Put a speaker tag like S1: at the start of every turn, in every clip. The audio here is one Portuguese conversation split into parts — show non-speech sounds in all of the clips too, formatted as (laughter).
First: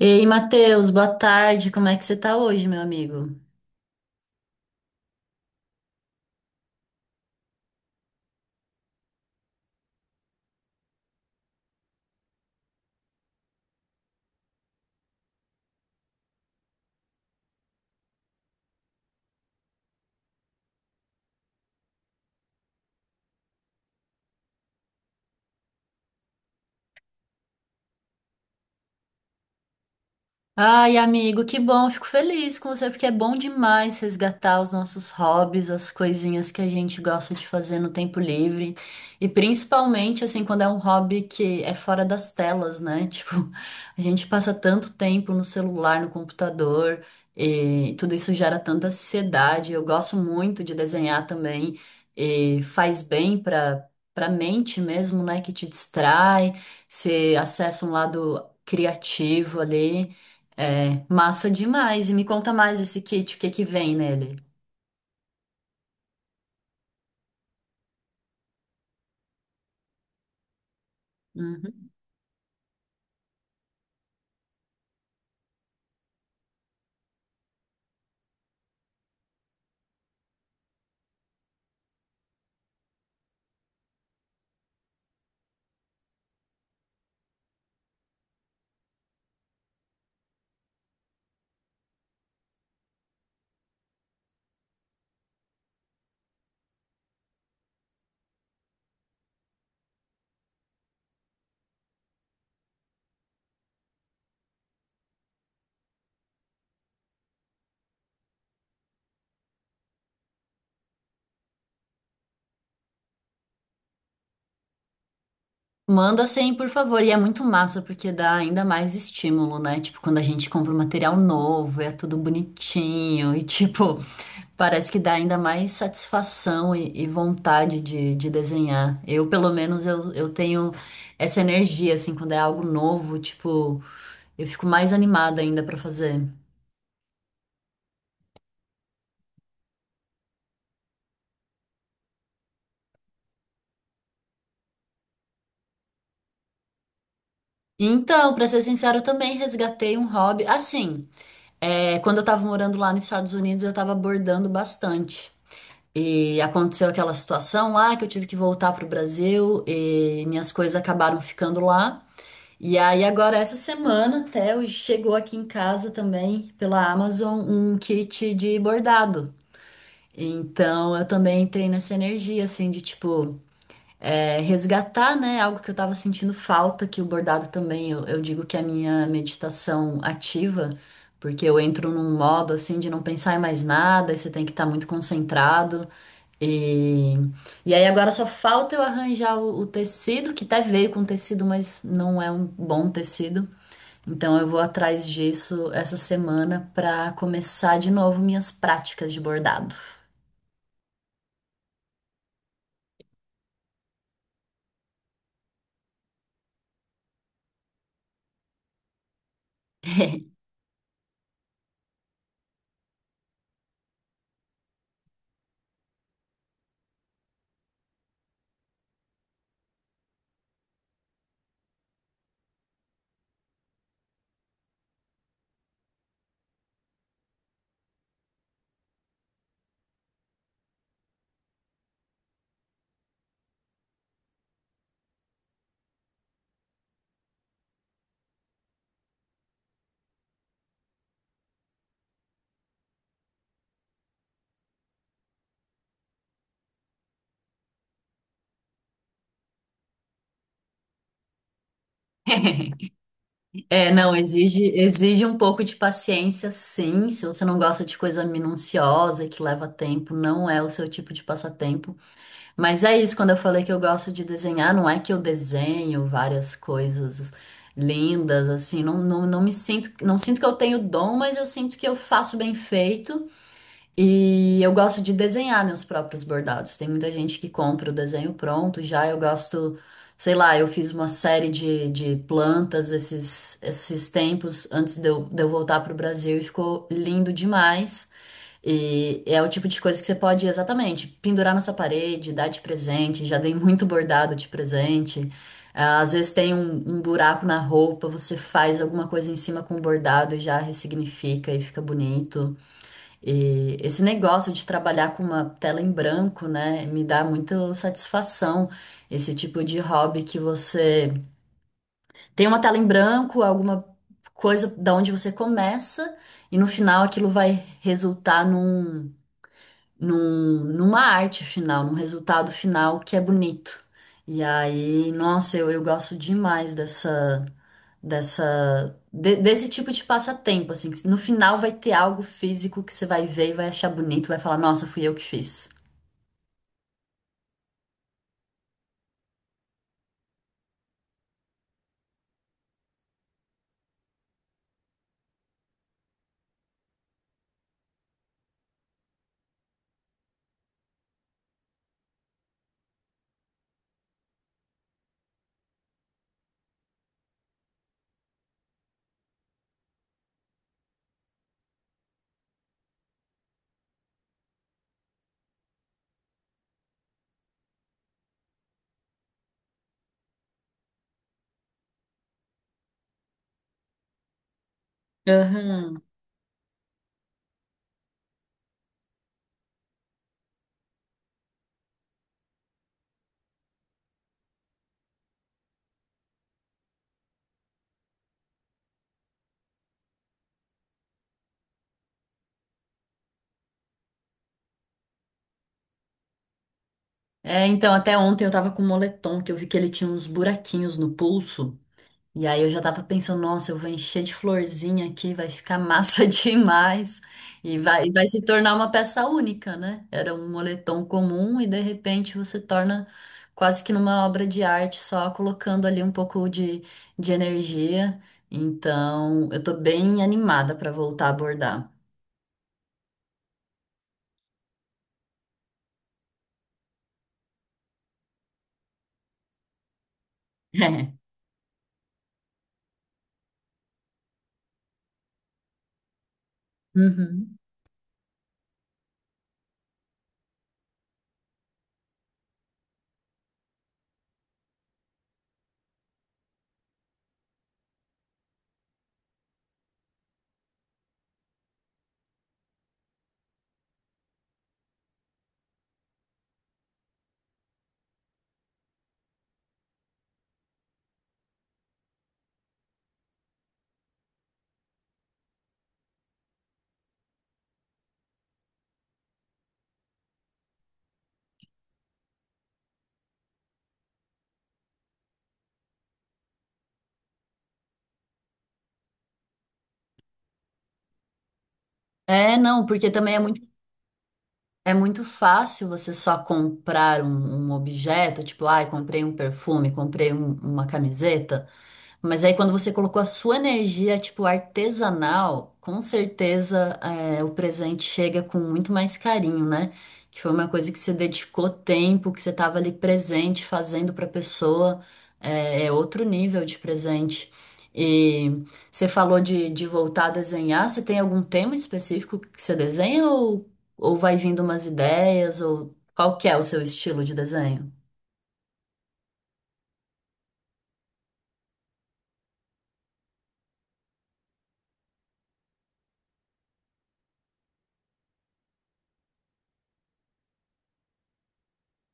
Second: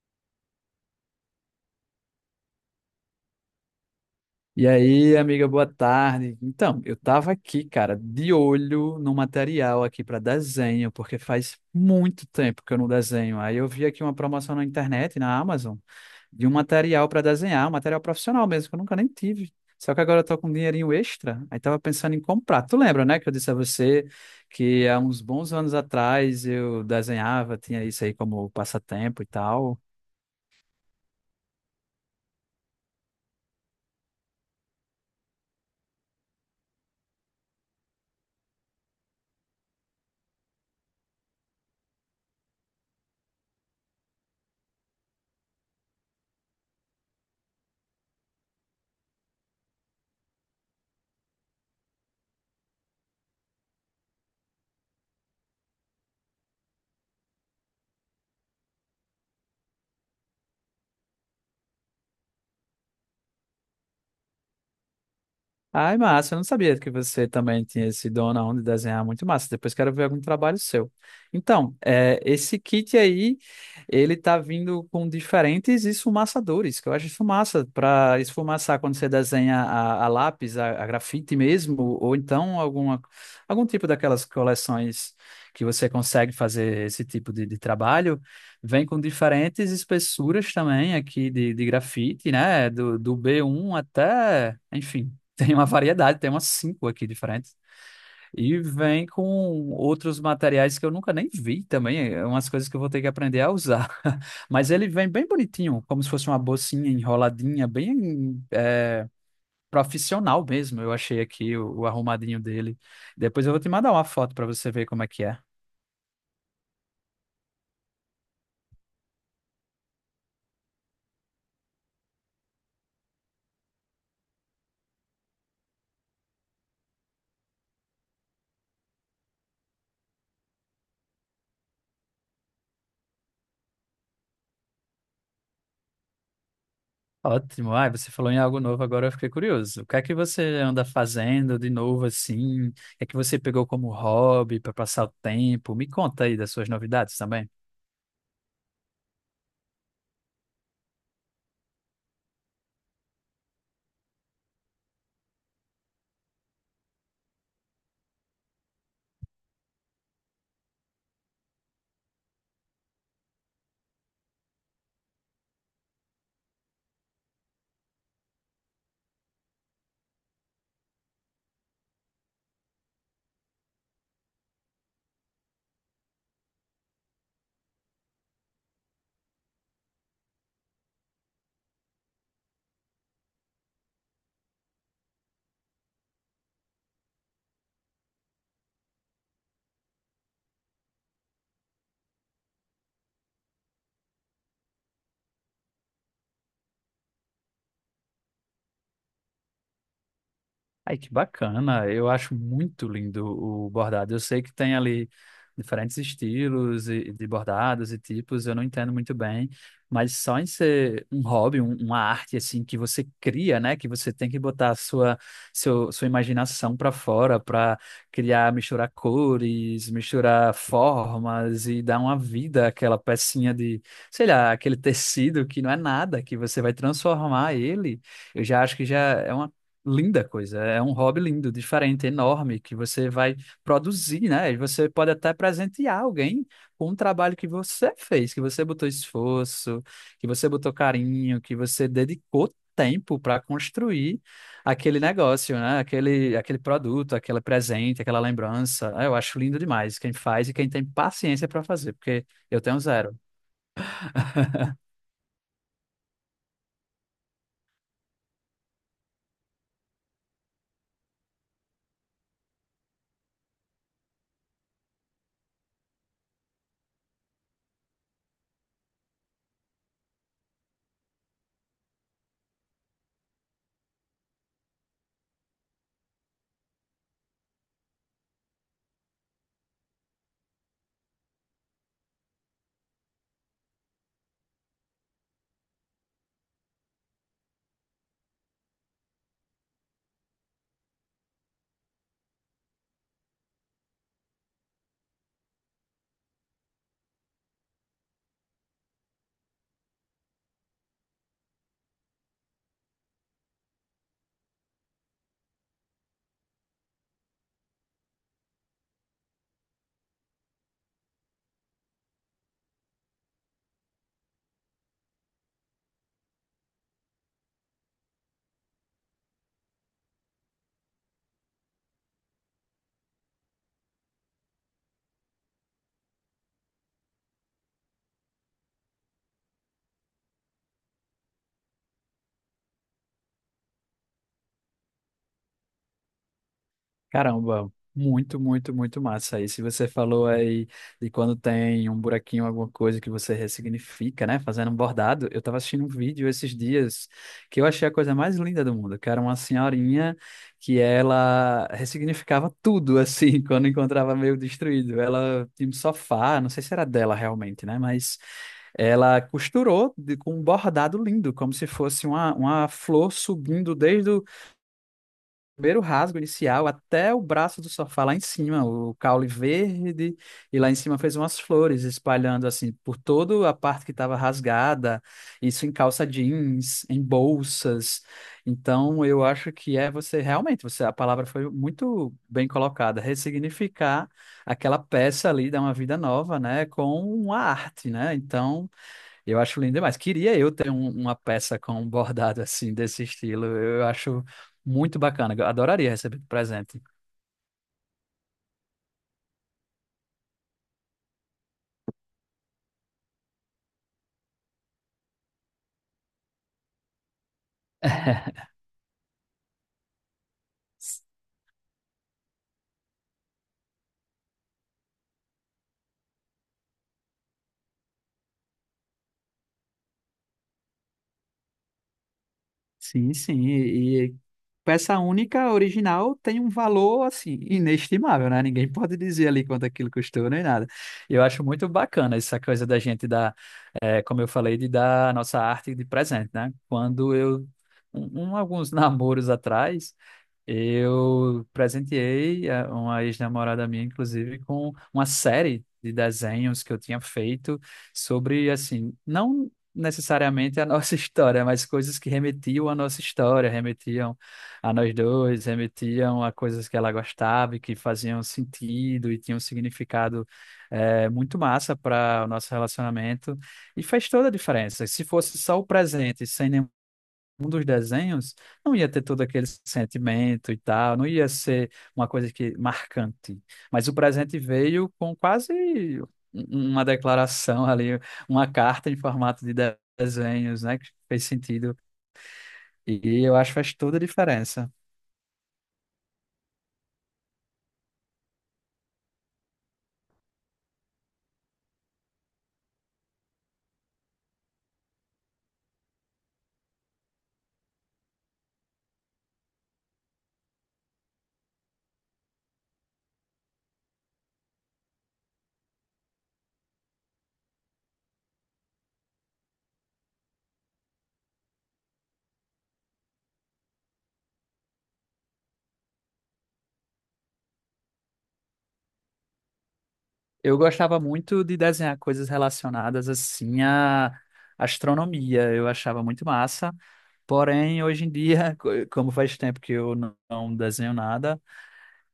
S1: E aí, Matheus, boa tarde. Como é que você tá hoje, meu amigo?
S2: E aí, amiga, boa tarde. Então, eu tava aqui, cara, de olho no material aqui para desenho, porque faz muito tempo que eu não desenho. Aí eu vi aqui uma promoção na internet, na Amazon, de um material para desenhar, um material profissional mesmo, que eu nunca nem tive. Só que agora eu tô com um dinheirinho extra, aí tava pensando em comprar. Tu lembra, né, que eu disse a você que há uns bons anos atrás eu desenhava, tinha isso aí como passatempo e tal.
S1: Ai, amigo, que bom, fico feliz com você, porque é bom demais resgatar os nossos hobbies, as coisinhas que a gente gosta de fazer no tempo livre. E principalmente, assim, quando é um hobby que é fora das telas, né? (laughs) Tipo, a gente passa tanto tempo no celular, no computador, e tudo isso gera tanta ansiedade. Eu gosto muito de desenhar também, e faz bem para para mente mesmo, né? Que te distrai, você acessa um lado criativo ali. É, massa demais. E me conta mais esse kit, o que que vem nele?
S2: Ai, massa, eu não sabia que você também tinha esse dom na onda de desenhar, muito massa. Depois quero ver algum trabalho seu.
S1: Uhum.
S2: Então, esse kit aí, ele tá vindo com diferentes esfumaçadores, que eu acho isso massa, para esfumaçar quando você desenha a lápis, a grafite mesmo, ou então alguma, algum tipo daquelas coleções que você consegue fazer esse tipo de trabalho. Vem com diferentes espessuras também aqui de grafite, né? Do B1 até, enfim. Tem uma variedade, tem umas cinco aqui diferentes. E vem com outros materiais que eu nunca nem vi também. É umas coisas que eu vou ter que aprender a usar. (laughs) Mas ele vem bem bonitinho, como se fosse uma bolsinha enroladinha, profissional mesmo. Eu achei aqui o arrumadinho dele. Depois eu vou te mandar uma foto para você ver como é que é.
S1: Manda sem, por favor. E é muito massa porque dá ainda mais estímulo, né? Tipo, quando a gente compra um material novo, é tudo bonitinho e tipo, (laughs) parece que dá ainda mais satisfação e vontade de desenhar. Eu, pelo menos, eu tenho essa energia, assim, quando é algo novo, tipo, eu fico mais animada ainda pra fazer.
S2: Ótimo. Ai, você falou em algo novo, agora eu fiquei curioso. O que é que você anda fazendo de novo assim? O que é que você pegou como hobby para passar o tempo? Me conta aí das suas novidades também.
S1: Então, pra ser sincero, eu também resgatei um hobby. Assim. É, quando eu estava morando lá nos Estados Unidos, eu estava bordando bastante. E aconteceu aquela situação lá que eu tive que voltar para o Brasil e minhas coisas acabaram ficando lá. E aí, agora, essa semana, até hoje, chegou aqui em casa também, pela Amazon, um kit de bordado. Então, eu também entrei nessa energia, assim, de tipo é, resgatar, né, algo que eu estava sentindo falta, que o bordado também, eu digo que é a minha meditação ativa, porque eu entro num modo assim de não pensar em mais nada, e você tem que estar muito concentrado. E, e aí agora só falta eu arranjar o tecido, que até veio com tecido, mas não é um bom tecido. Então eu vou atrás disso essa semana para começar de novo minhas práticas de bordado.
S2: Ai, que bacana. Eu acho muito lindo o bordado. Eu sei que tem ali diferentes estilos de bordados e tipos, eu não entendo muito bem, mas só em ser um hobby, uma arte assim que você cria, né, que você tem que botar a sua imaginação para fora para criar, misturar cores, misturar formas e dar uma vida àquela pecinha de, sei lá, aquele tecido que não é nada, que você vai transformar ele. Eu já acho que já é uma linda coisa. É um hobby lindo, diferente, enorme, que você vai produzir, né? E você pode até presentear alguém com um trabalho que você fez, que você botou esforço, que você botou carinho, que você dedicou tempo para construir aquele negócio, né? Aquele produto, aquele presente, aquela lembrança. Ah, eu acho lindo demais quem faz e quem tem paciência para fazer, porque eu tenho
S1: (laughs)
S2: zero.
S1: É, não, exige um pouco de paciência, sim. Se você não gosta de coisa minuciosa, e que leva tempo, não é o seu tipo de passatempo. Mas é isso, quando eu falei que eu gosto de desenhar, não é que eu desenho várias coisas lindas, assim, não, não, não me sinto, não sinto que eu tenho dom, mas eu sinto que eu faço bem feito. E eu gosto de desenhar meus próprios bordados. Tem muita gente que compra o desenho pronto, já eu gosto, sei lá, eu fiz uma série de plantas esses, esses tempos antes de eu voltar para o Brasil e ficou lindo demais. E é o tipo de coisa que você pode exatamente pendurar na sua parede, dar de presente. Já dei muito bordado de presente. Ah, às vezes tem um, um buraco na roupa, você faz alguma coisa em cima com o bordado e já ressignifica e fica bonito. E esse negócio de trabalhar com uma tela em branco, né, me dá muita satisfação. Esse tipo de hobby que você tem uma tela em branco, alguma coisa da onde você começa, e no final aquilo vai resultar numa arte final, num resultado final que é bonito. E aí, nossa, eu gosto demais desse tipo de passatempo, assim, que no final vai ter algo físico que você vai ver e vai achar bonito, vai falar, nossa, fui eu que fiz.
S2: Caramba, muito, muito, muito massa. Aí, se você falou aí de quando tem um buraquinho, alguma coisa que você ressignifica, né? Fazendo um bordado, eu tava assistindo um vídeo esses dias que eu achei a coisa mais linda do mundo, que era uma senhorinha que ela ressignificava tudo, assim, (laughs) quando encontrava meio destruído. Ela tinha um sofá, não sei se era dela realmente, né? Mas ela costurou com um bordado lindo, como se fosse uma flor subindo desde o primeiro rasgo inicial até o braço do sofá lá em cima, o caule verde, e lá em cima fez umas flores espalhando assim por toda a parte que estava rasgada, isso em
S1: Aham.
S2: calça jeans, em bolsas. Então eu acho que é você realmente, você a palavra foi muito bem colocada, ressignificar aquela peça ali, dar uma vida nova, né, com a arte, né? Então eu acho lindo demais. Queria eu ter uma peça com um bordado assim, desse estilo. Eu acho muito bacana. Eu adoraria receber de presente.
S1: É, então até ontem eu tava com um moletom que eu vi que ele tinha uns buraquinhos no pulso. E aí eu já tava pensando, nossa, eu vou encher de florzinha aqui, vai ficar massa (laughs) demais. E vai, vai se tornar uma peça única, né? Era um moletom comum e de repente você torna quase que numa obra de arte, só colocando ali um pouco de energia. Então, eu tô bem animada para voltar a abordar. (laughs)
S2: Sim, sim. E peça única original tem um valor assim inestimável, né? Ninguém (laughs) pode dizer ali quanto aquilo custou nem nada. E
S1: É.
S2: eu acho muito bacana essa coisa da gente dar, eh, como eu falei, de dar a nossa arte de presente, né? Quando eu
S1: Uhum.
S2: alguns (laughs) namoros atrás eu presenteei uma ex-namorada minha, inclusive, com uma série de desenhos que eu tinha feito sobre, assim, não necessariamente a nossa (laughs) história, mas coisas que remetiam à nossa história, remetiam a nós dois, remetiam a coisas que ela gostava e que faziam sentido e tinham um significado muito massa para o nosso relacionamento. E faz toda a diferença. Se fosse só o presente, sem nenhum um dos desenhos, não ia ter todo aquele sentimento e tal, não ia ser uma coisa que marcante. Mas o presente veio com quase um- um, uma declaração ali, uma carta em formato desenhos, né, que fez sentido.
S1: É, não, porque
S2: E
S1: também
S2: eu acho que faz toda a diferença.
S1: é muito fácil você só comprar um, um objeto, tipo, ai, comprei um perfume, comprei um- uma camiseta. Mas aí quando você colocou a sua energia, tipo, artesanal, com certeza é, o presente chega com muito mais carinho, né? Que foi uma coisa que você dedicou tempo, que você estava ali presente, fazendo para a pessoa, é, é outro nível de presente. E você falou de voltar a desenhar, você tem algum tema específico que você desenha ou vai vindo umas ideias, ou qual que é o seu estilo de desenho?
S2: Eu gostava muito de desenhar coisas relacionadas assim à astronomia, eu achava muito massa. Porém, hoje em dia, (laughs) como faz tempo que eu não desenho nada,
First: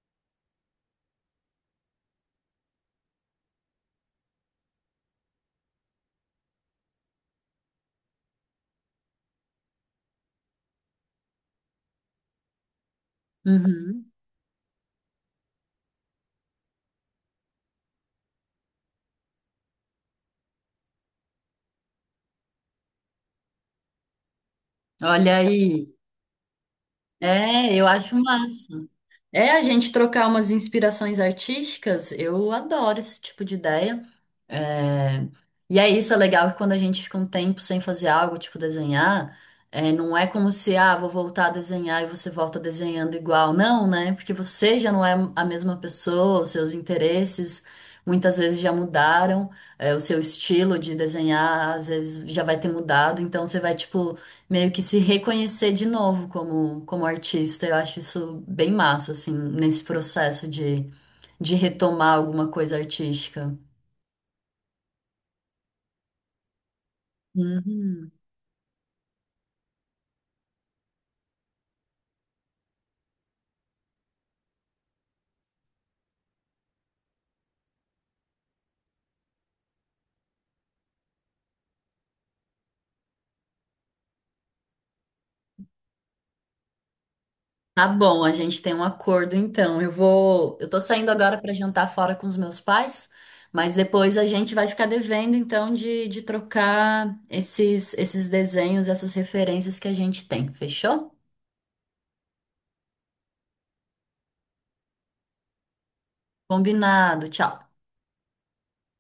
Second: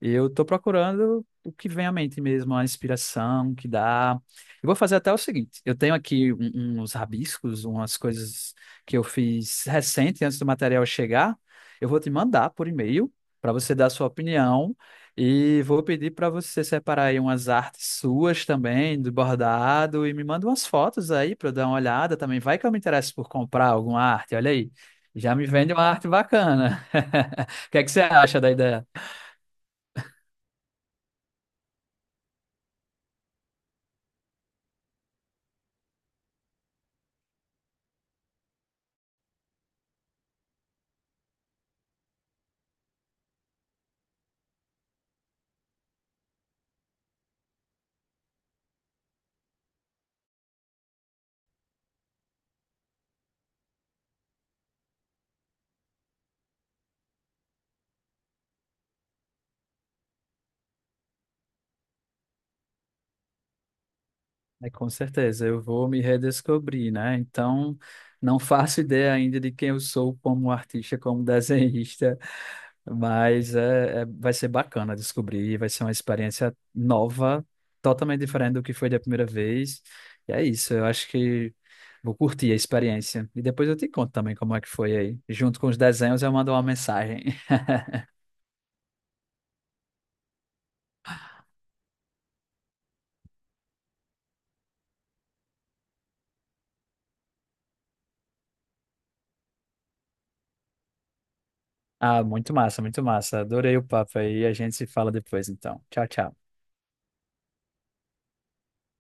S2: e eu tô procurando o que vem à mente mesmo, a inspiração que dá. Eu vou fazer até o seguinte: eu tenho aqui uns rabiscos, umas coisas que eu fiz recente, antes do material chegar. Eu vou te mandar por e-mail para você dar a sua
S1: Uhum.
S2: opinião e vou pedir para você separar aí umas artes suas também, do bordado, e me manda umas fotos aí para eu dar uma olhada também. Vai que eu me interesso por comprar alguma arte, olha aí. Já
S1: Olha
S2: me vende uma
S1: aí,
S2: arte bacana. (laughs) O
S1: é,
S2: que é
S1: eu
S2: que você
S1: acho
S2: acha da
S1: massa.
S2: ideia?
S1: É a gente trocar umas inspirações artísticas, eu adoro esse tipo de ideia. É, e é isso, é legal que quando a gente fica um tempo sem fazer algo, tipo desenhar, é, não é como se, ah, vou voltar a desenhar e você volta desenhando igual. Não, né? Porque você já não é a mesma pessoa, os seus interesses muitas vezes já mudaram, é, o seu estilo de desenhar às vezes já vai ter mudado, então você vai, tipo meio que se reconhecer de novo como, como artista. Eu acho isso bem massa, assim, nesse processo de retomar alguma coisa artística.
S2: É, com certeza, eu vou me redescobrir, né? Então,
S1: Uhum.
S2: não faço ideia ainda de quem eu sou como artista, como (laughs) desenhista, mas vai ser bacana descobrir, vai ser uma experiência nova, totalmente diferente do que foi da primeira vez. E é isso, eu acho que vou curtir a experiência. E depois eu te conto também como é que foi aí. Junto com os desenhos, eu mando uma mensagem. (laughs)
S1: Tá bom, a gente tem um acordo então. Eu vou, eu tô saindo agora para jantar fora com os meus pais, mas depois a gente vai ficar devendo então de trocar esses desenhos, essas referências que a gente tem. Fechou?
S2: Ah, muito massa, muito massa. Adorei o papo aí. A gente se fala depois, então. Tchau, tchau.
S1: Combinado. Tchau.